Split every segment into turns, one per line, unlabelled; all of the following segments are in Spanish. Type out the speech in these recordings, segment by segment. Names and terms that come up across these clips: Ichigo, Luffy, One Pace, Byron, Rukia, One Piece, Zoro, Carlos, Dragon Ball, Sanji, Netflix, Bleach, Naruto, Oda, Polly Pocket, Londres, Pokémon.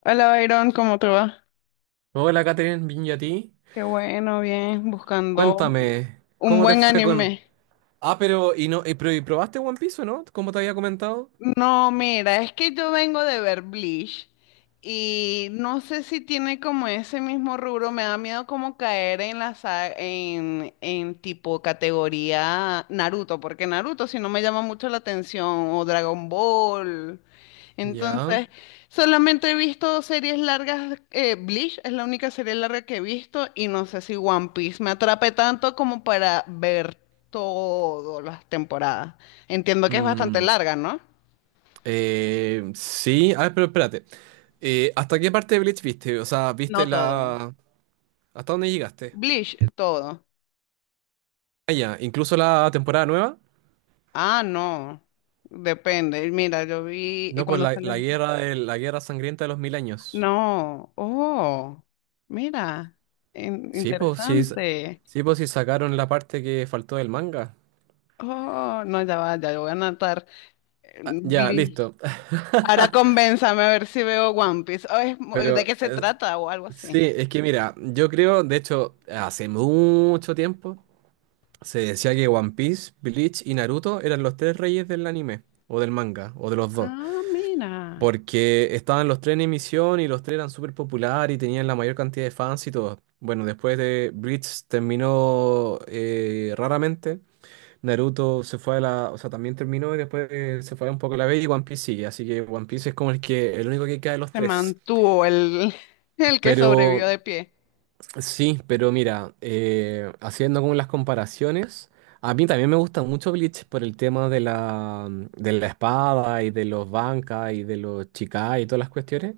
Hola, Byron, ¿cómo te va?
Hola, Catherine, bien y a ti.
Qué bueno, bien, buscando
Cuéntame,
un
¿cómo te
buen
fue con?
anime.
Ah, pero y no, y pero y probaste One Piece, o no? Como te había comentado.
No, mira, es que yo vengo de ver Bleach y no sé si tiene como ese mismo rubro, me da miedo como caer en la sa- en tipo categoría Naruto, porque Naruto si no me llama mucho la atención, o Dragon Ball.
Ya.
Entonces, solamente he visto series largas, Bleach es la única serie larga que he visto y no sé si One Piece me atrape tanto como para ver todas las temporadas. Entiendo que es bastante
Mm,
larga, ¿no?
sí, a ver, pero espérate. ¿Hasta qué parte de Bleach viste? O sea, ¿viste
No todo.
la? ¿Hasta dónde llegaste?
Bleach, todo.
Ah, ya, incluso la temporada nueva.
Ah, no. Depende. Mira, yo vi y
No, pues
cuando
la,
sale.
la guerra de, la guerra sangrienta de los mil años.
No. Oh, mira. In-
Sí, pues sí, s-
interesante.
sí, pues sí sacaron la parte que faltó del manga.
Oh, no, ya va, ya yo voy a anotar.
Ah, ya,
Bleach.
listo.
Ahora convénzame a ver si veo One Piece. Oh, ¿de
Pero
qué se
eh,
trata? O algo
Sí,
así.
es que mira, yo creo, de hecho, hace mucho tiempo se decía que One Piece, Bleach y Naruto eran los tres reyes del anime, o del manga, o de los dos,
Ah, mira.
porque estaban los tres en emisión y los tres eran súper populares y tenían la mayor cantidad de fans y todo. Bueno, después de Bleach terminó raramente, Naruto se fue o sea, también terminó y después se fue un poco a la B y One Piece sigue, así que One Piece es como el único que queda de los
Se
tres.
mantuvo el, el que
Pero
sobrevivió de pie.
Sí, pero mira, haciendo como las comparaciones, a mí también me gusta mucho Bleach por el tema de la espada y de los bancas y de los chicas y todas las cuestiones,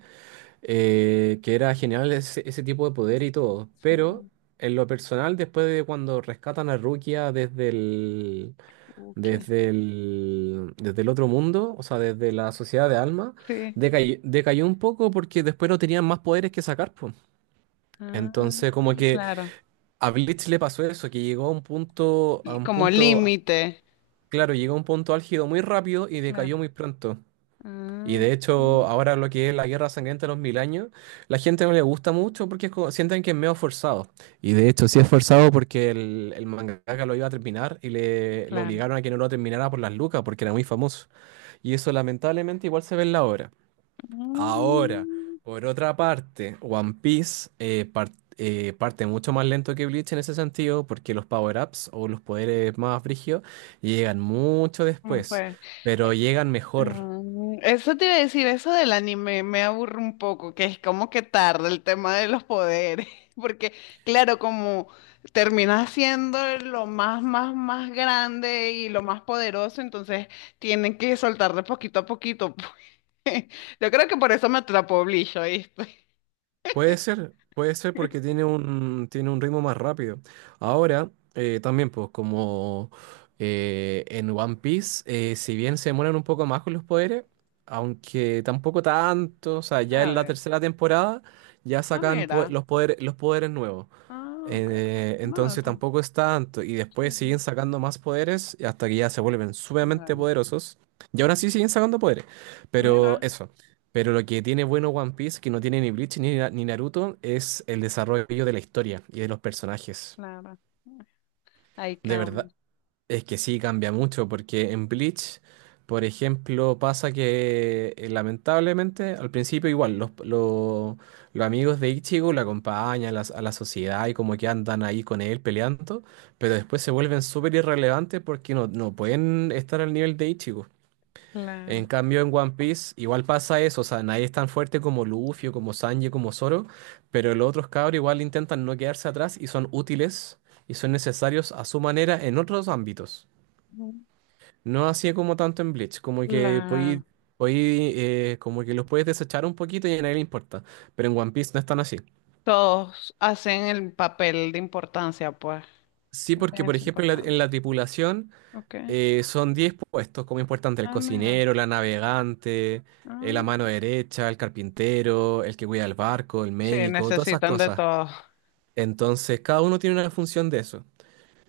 que era genial ese tipo de poder y todo.
Sí.
Pero en lo personal, después de cuando rescatan a Rukia desde el,
Ok.
desde el, desde el otro mundo, o sea, desde la sociedad de alma,
Sí.
decayó un poco porque después no tenían más poderes que sacar, pues.
Ah,
Entonces, como que.
claro.
A Bleach le pasó eso, que llegó a un punto, a un
Como
punto,
límite.
claro, llegó a un punto álgido muy rápido y decayó
Claro.
muy pronto. Y
Ah,
de hecho, ahora lo que es la Guerra Sangrienta de los Mil Años, la gente no le gusta mucho porque sienten que es medio forzado. Y de hecho, sí es forzado porque el mangaka lo iba a terminar lo
claro.
obligaron a que no lo terminara por las lucas porque era muy famoso. Y eso lamentablemente igual se ve en la obra. Ahora,
Mm,
por otra parte, One Piece parte mucho más lento que Bleach en ese sentido, porque los power-ups o los poderes más brígidos llegan mucho
¿Cómo
después,
fue?
pero llegan mejor.
Eso te iba a decir, eso del anime me aburre un poco, que es como que tarda el tema de los poderes, porque claro, como termina siendo lo más, más, más grande y lo más poderoso, entonces tienen que soltar de poquito a poquito, pues. Yo creo que por eso me atrapó Bleach, ¿oíste?
Puede ser porque tiene un ritmo más rápido. Ahora, también, pues, como en One Piece, si bien se demoran un poco más con los poderes, aunque tampoco tanto, o sea, ya
A
en la
ver.
tercera temporada ya
Ah,
sacan po-
mira.
los poderes, los poderes nuevos.
Ah, ok. No,
Entonces tampoco es tanto. Y
sí,
después siguen sacando más poderes y hasta que ya se vuelven sumamente
claro.
poderosos. Y aún así siguen sacando poderes. Pero
Mira,
eso. Pero lo que tiene bueno One Piece, que no tiene ni Bleach ni Naruto, es el desarrollo de la historia y de los personajes.
claro. Ahí
De
cambia.
verdad. Es que sí, cambia mucho, porque en Bleach, por ejemplo, pasa que lamentablemente al principio igual los amigos de Ichigo lo acompañan a la sociedad y como que andan ahí con él peleando, pero después se vuelven súper irrelevantes porque no pueden estar al nivel de Ichigo. En
Claro.
cambio, en One Piece igual pasa eso, o sea, nadie es tan fuerte como Luffy, o como Sanji, como Zoro, pero los otros cabros igual intentan no quedarse atrás y son útiles y son necesarios a su manera en otros ámbitos.
Ujú.
No hacía como tanto en Bleach,
Claro.
como que los puedes desechar un poquito y a nadie le importa. Pero en One Piece no es tan así.
Todos hacen el papel de importancia, pues.
Sí, porque
Tienen
por
su
ejemplo en la, en
importancia.
la tripulación
Ok.
son 10 puestos como importante, el
Ah, mira.
cocinero, la navegante, la
Ah,
mano derecha, el carpintero, el que cuida el barco, el
sí,
médico, todas esas
necesitan de
cosas.
todos.
Entonces cada uno tiene una función de eso.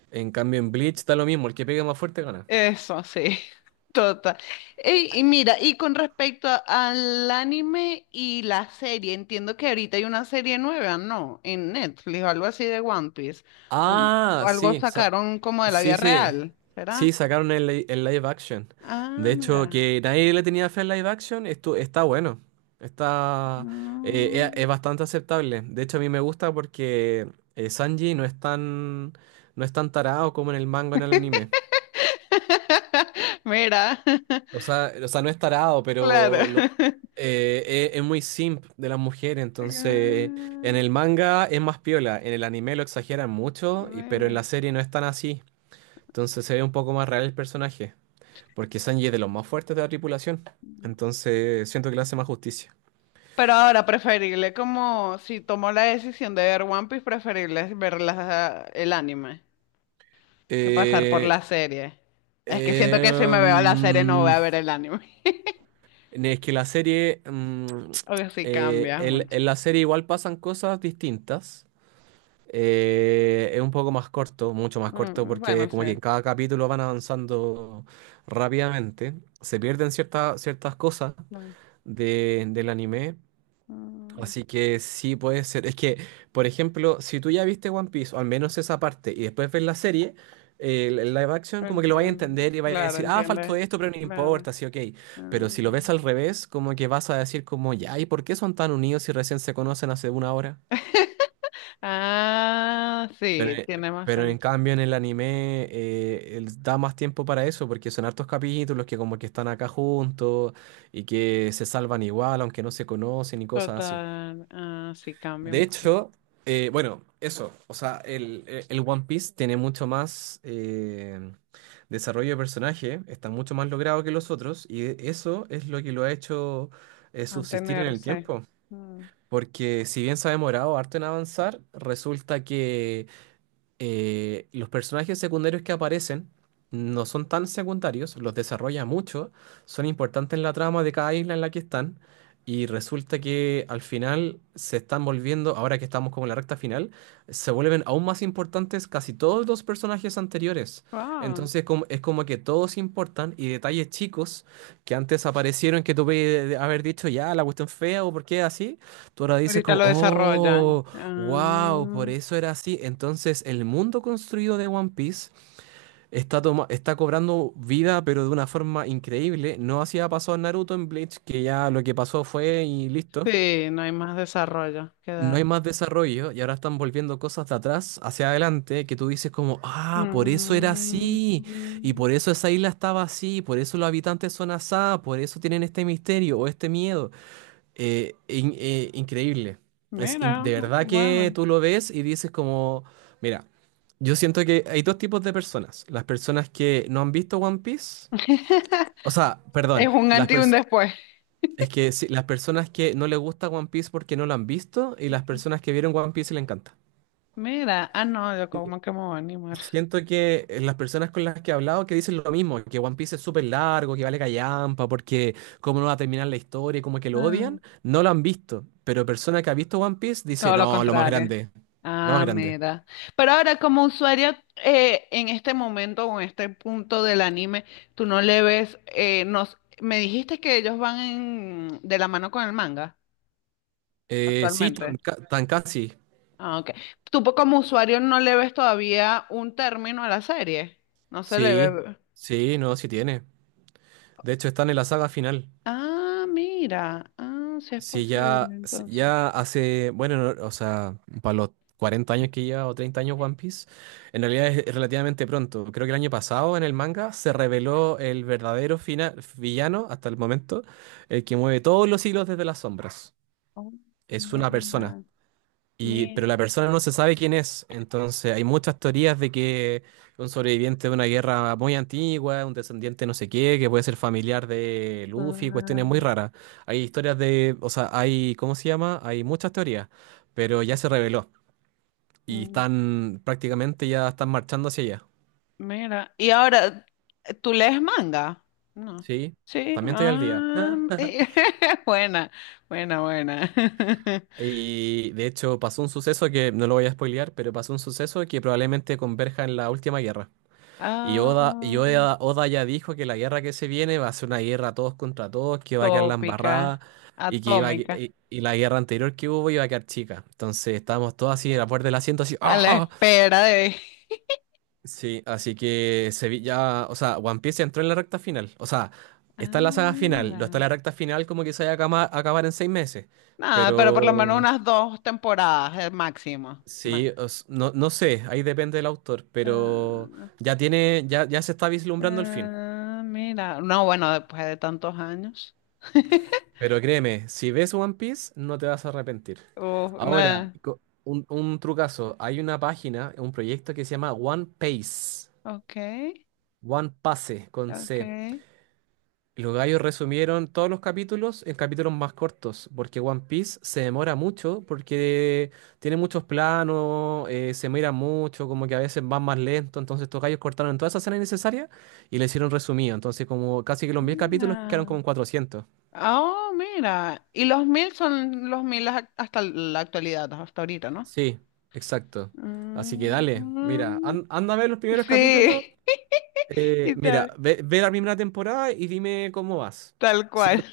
En cambio en Bleach da lo mismo, el que pegue más fuerte gana.
Eso, sí, total. Ey, y, mira, y con respecto al anime y la serie, entiendo que ahorita hay una serie nueva, ¿no? En Netflix o algo así de One Piece. O
Ah,
o algo
sí,
sacaron como de la vida
sí.
real,
Sí,
¿será?
sacaron el live action. De
Ah,
hecho,
mira.
que nadie le tenía fe al live action, esto está bueno. Está, es
Mm.
bastante aceptable. De hecho, a mí me gusta porque Sanji no es tan tarado como en el manga en el anime.
Mira,
O sea, o sea, no es tarado,
claro.
pero lo- eh, es, es muy simp de las mujeres. Entonces,
Ah,
en el manga es más piola. En el anime lo exageran mucho, pero en
mira.
la serie no es tan así. Entonces se ve un poco más real el personaje, porque Sanji es de los más fuertes de la tripulación. Entonces siento que le hace más justicia.
Pero ahora preferible, como si tomó la decisión de ver One Piece, preferible es ver el anime que pasar por, sí,
Eh,
la serie. Es que siento
eh,
que si me veo la serie no voy
mm,
a ver el anime.
es que la serie, mm,
O que sí cambia
el-
mucho.
en la serie igual pasan cosas distintas. Es un poco más corto, mucho más corto,
Mm,
porque
bueno,
como
sí.
que en cada capítulo van avanzando rápidamente. Se pierden ciertas cosas
Claro.
del anime.
Mm,
Así que sí puede ser. Es que, por ejemplo, si tú ya viste One Piece, o al menos esa parte, y después ves la serie, el live action, como que lo vayas a
entiendo.
entender y vayas a
Claro,
decir, ah, faltó esto,
entiendes.
pero no
Claro.
importa, sí, ok. Pero si lo ves
Mm.
al revés, como que vas a decir como, ya, ¿y por qué son tan unidos si recién se conocen hace una hora?
Ah,
Pero,
sí,
eh,
tiene más
pero en
sentido.
cambio en el anime da más tiempo para eso, porque son hartos capítulos que como que están acá juntos y que se salvan igual, aunque no se conocen y cosas así.
Total. Ah, sí, cambia
De
un poco.
hecho, bueno, eso, o sea, el One Piece tiene mucho más desarrollo de personaje, está mucho más logrado que los otros, y eso es lo que lo ha hecho subsistir en el
Mantenerse.
tiempo.
Mm.
Porque si bien se ha demorado harto en avanzar, resulta que los personajes secundarios que aparecen no son tan secundarios, los desarrolla mucho, son importantes en la trama de cada isla en la que están, y resulta que al final se están volviendo, ahora que estamos como en la recta final, se vuelven aún más importantes casi todos los personajes anteriores.
Wow.
Entonces, es como que todos importan y detalles chicos que antes aparecieron que tú puedes haber dicho, ya, la cuestión fea o por qué así, tú ahora dices
Ahorita
como,
lo desarrollan.
oh. Wow, por
Ah,
eso era así. Entonces, el mundo construido de One Piece está cobrando vida, pero de una forma increíble. No hacía pasó en Naruto, en Bleach, que ya lo que pasó fue y listo.
sí, no hay más desarrollo que
No hay
dar.
más desarrollo y ahora están volviendo cosas de atrás hacia adelante que tú dices como, ah, por eso era
Mm,
así, y por eso esa isla estaba así, por eso los habitantes son asá, por eso tienen este misterio o este miedo. Increíble.
mira,
De verdad que
bueno.
tú lo ves y dices como, mira, yo siento que hay dos tipos de personas. Las personas que no han visto One Piece, o sea,
Es
perdón,
un antes y un después.
es que sí, las personas que no les gusta One Piece porque no lo han visto y las personas que vieron One Piece y le encanta.
Mira, ah, no, yo como que me voy a animar.
Siento que las personas con las que he hablado que dicen lo mismo, que One Piece es súper largo, que vale callampa, porque cómo no va a terminar la historia, y como que lo
Ah,
odian, no lo han visto. Pero persona que ha visto One Piece dice,
todo lo
no, lo más
contrario.
grande, lo más
Ah,
grande.
mira. Pero ahora, como usuario, en este momento o en este punto del anime, tú no le ves, me dijiste que ellos van de la mano con el manga
Sí, tan,
actualmente.
ca- tan casi,
Ah, ok. Como usuario no le ves todavía un término a la serie. No se le
sí,
ve.
sí, no, sí tiene. De hecho, están en la saga final.
Ah, mira. Ah, sí es
Sí,
posible,
ya, sí,
entonces.
bueno, no, o sea, para los 40 años que lleva o 30 años One Piece, en realidad es relativamente pronto. Creo que el año pasado en el manga se reveló el verdadero villano hasta el momento, el que mueve todos los hilos desde las sombras.
Oh,
Es
mira,
una persona.
mira.
Pero la persona no se sabe quién es, entonces hay muchas teorías de que un sobreviviente de una guerra muy antigua, un descendiente no sé qué, que puede ser familiar de Luffy, cuestiones muy raras. Hay historias de, o sea, hay, ¿cómo se llama? Hay muchas teorías, pero ya se reveló y
mm,
están prácticamente ya están marchando hacia allá,
Mira. Y ahora, ¿tú lees manga? No.
¿sí?
Sí.
También estoy al día.
Ah, buena, buena, buena.
Y de hecho pasó un suceso que, no lo voy a spoilear, pero pasó un suceso que probablemente converja en la última guerra. Y Oda, y
Ah,
Oda, Oda ya dijo que la guerra que se viene va a ser una guerra todos contra todos, que va a quedar la embarrada
tópica,
y que iba a
atómica,
y la guerra anterior que hubo iba a quedar chica. Entonces estábamos todos así en la puerta del asiento, así,
a la
¡ajá!
espera de...
Sí, así que se vi ya, o sea, One Piece entró en la recta final. O sea,
Ah,
está en la saga final, no está en
mira.
la recta final como que se vaya a a acabar en 6 meses.
Nada, pero por lo menos
Pero
unas dos temporadas, el máximo.
sí, no sé, ahí depende del autor, pero
Ah,
ya se está vislumbrando el fin.
ah, mira, no, bueno, después de tantos años.
Pero créeme, si ves One Piece, no te vas a arrepentir. Ahora,
No,
un trucazo. Hay una página, un proyecto que se llama One Pace.
ok,
One Pase, con
ok.
C. Los gallos resumieron todos los capítulos en capítulos más cortos, porque One Piece se demora mucho, porque tiene muchos planos, se mira mucho, como que a veces van más lento, entonces estos gallos cortaron todas esas escenas innecesarias y le hicieron resumido, entonces como casi que los 1000 capítulos quedaron
Mira.
como en 400.
Oh, mira. Y los 1000 son los 1000 hasta la actualidad, hasta ahorita, ¿no?
Sí, exacto. Así que dale, mira,
Mm,
anda a ver los primeros capítulos.
sí, y
Mira,
tal,
ve la primera temporada y dime cómo vas.
tal
Si, no
cual.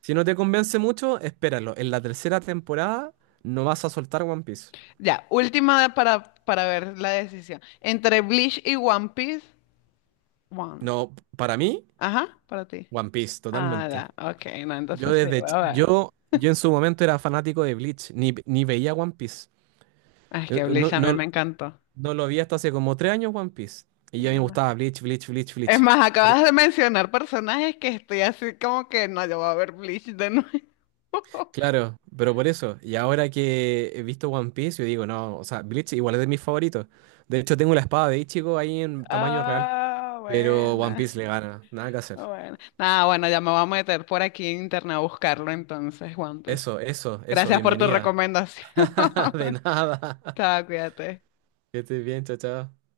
si no te convence mucho, espéralo. En la tercera temporada no vas a soltar One Piece.
Ya, última para ver la decisión. Entre Bleach y One Piece, One.
No, para mí,
Ajá, para ti.
One Piece,
Ah,
totalmente.
ya. Ok, no,
Yo
entonces sí,
desde
voy
ch-
a ver.
yo en su momento era fanático de Bleach, ni veía One Piece.
Ay, es que
No,
Bleach a mí
no,
me encantó.
no lo vi hasta hace como 3 años One Piece. Y ya me
Mira.
gustaba Bleach, Bleach, Bleach,
Es
Bleach.
más, acabas de mencionar personajes que estoy así como que no, yo voy a ver Bleach de nuevo.
Claro, pero por eso, y ahora que he visto One Piece, yo digo, no, o sea, Bleach igual es de mis favoritos. De hecho, tengo la espada de Ichigo ahí en tamaño real,
Ah,
pero One
buena.
Piece le gana, nada que hacer.
Bueno. Nada, bueno, ya me voy a meter por aquí en internet a buscarlo entonces, One Piece.
Eso,
Gracias por tu
bienvenida.
recomendación.
De nada.
Chao, cuídate.
Que estés bien, chao, chao.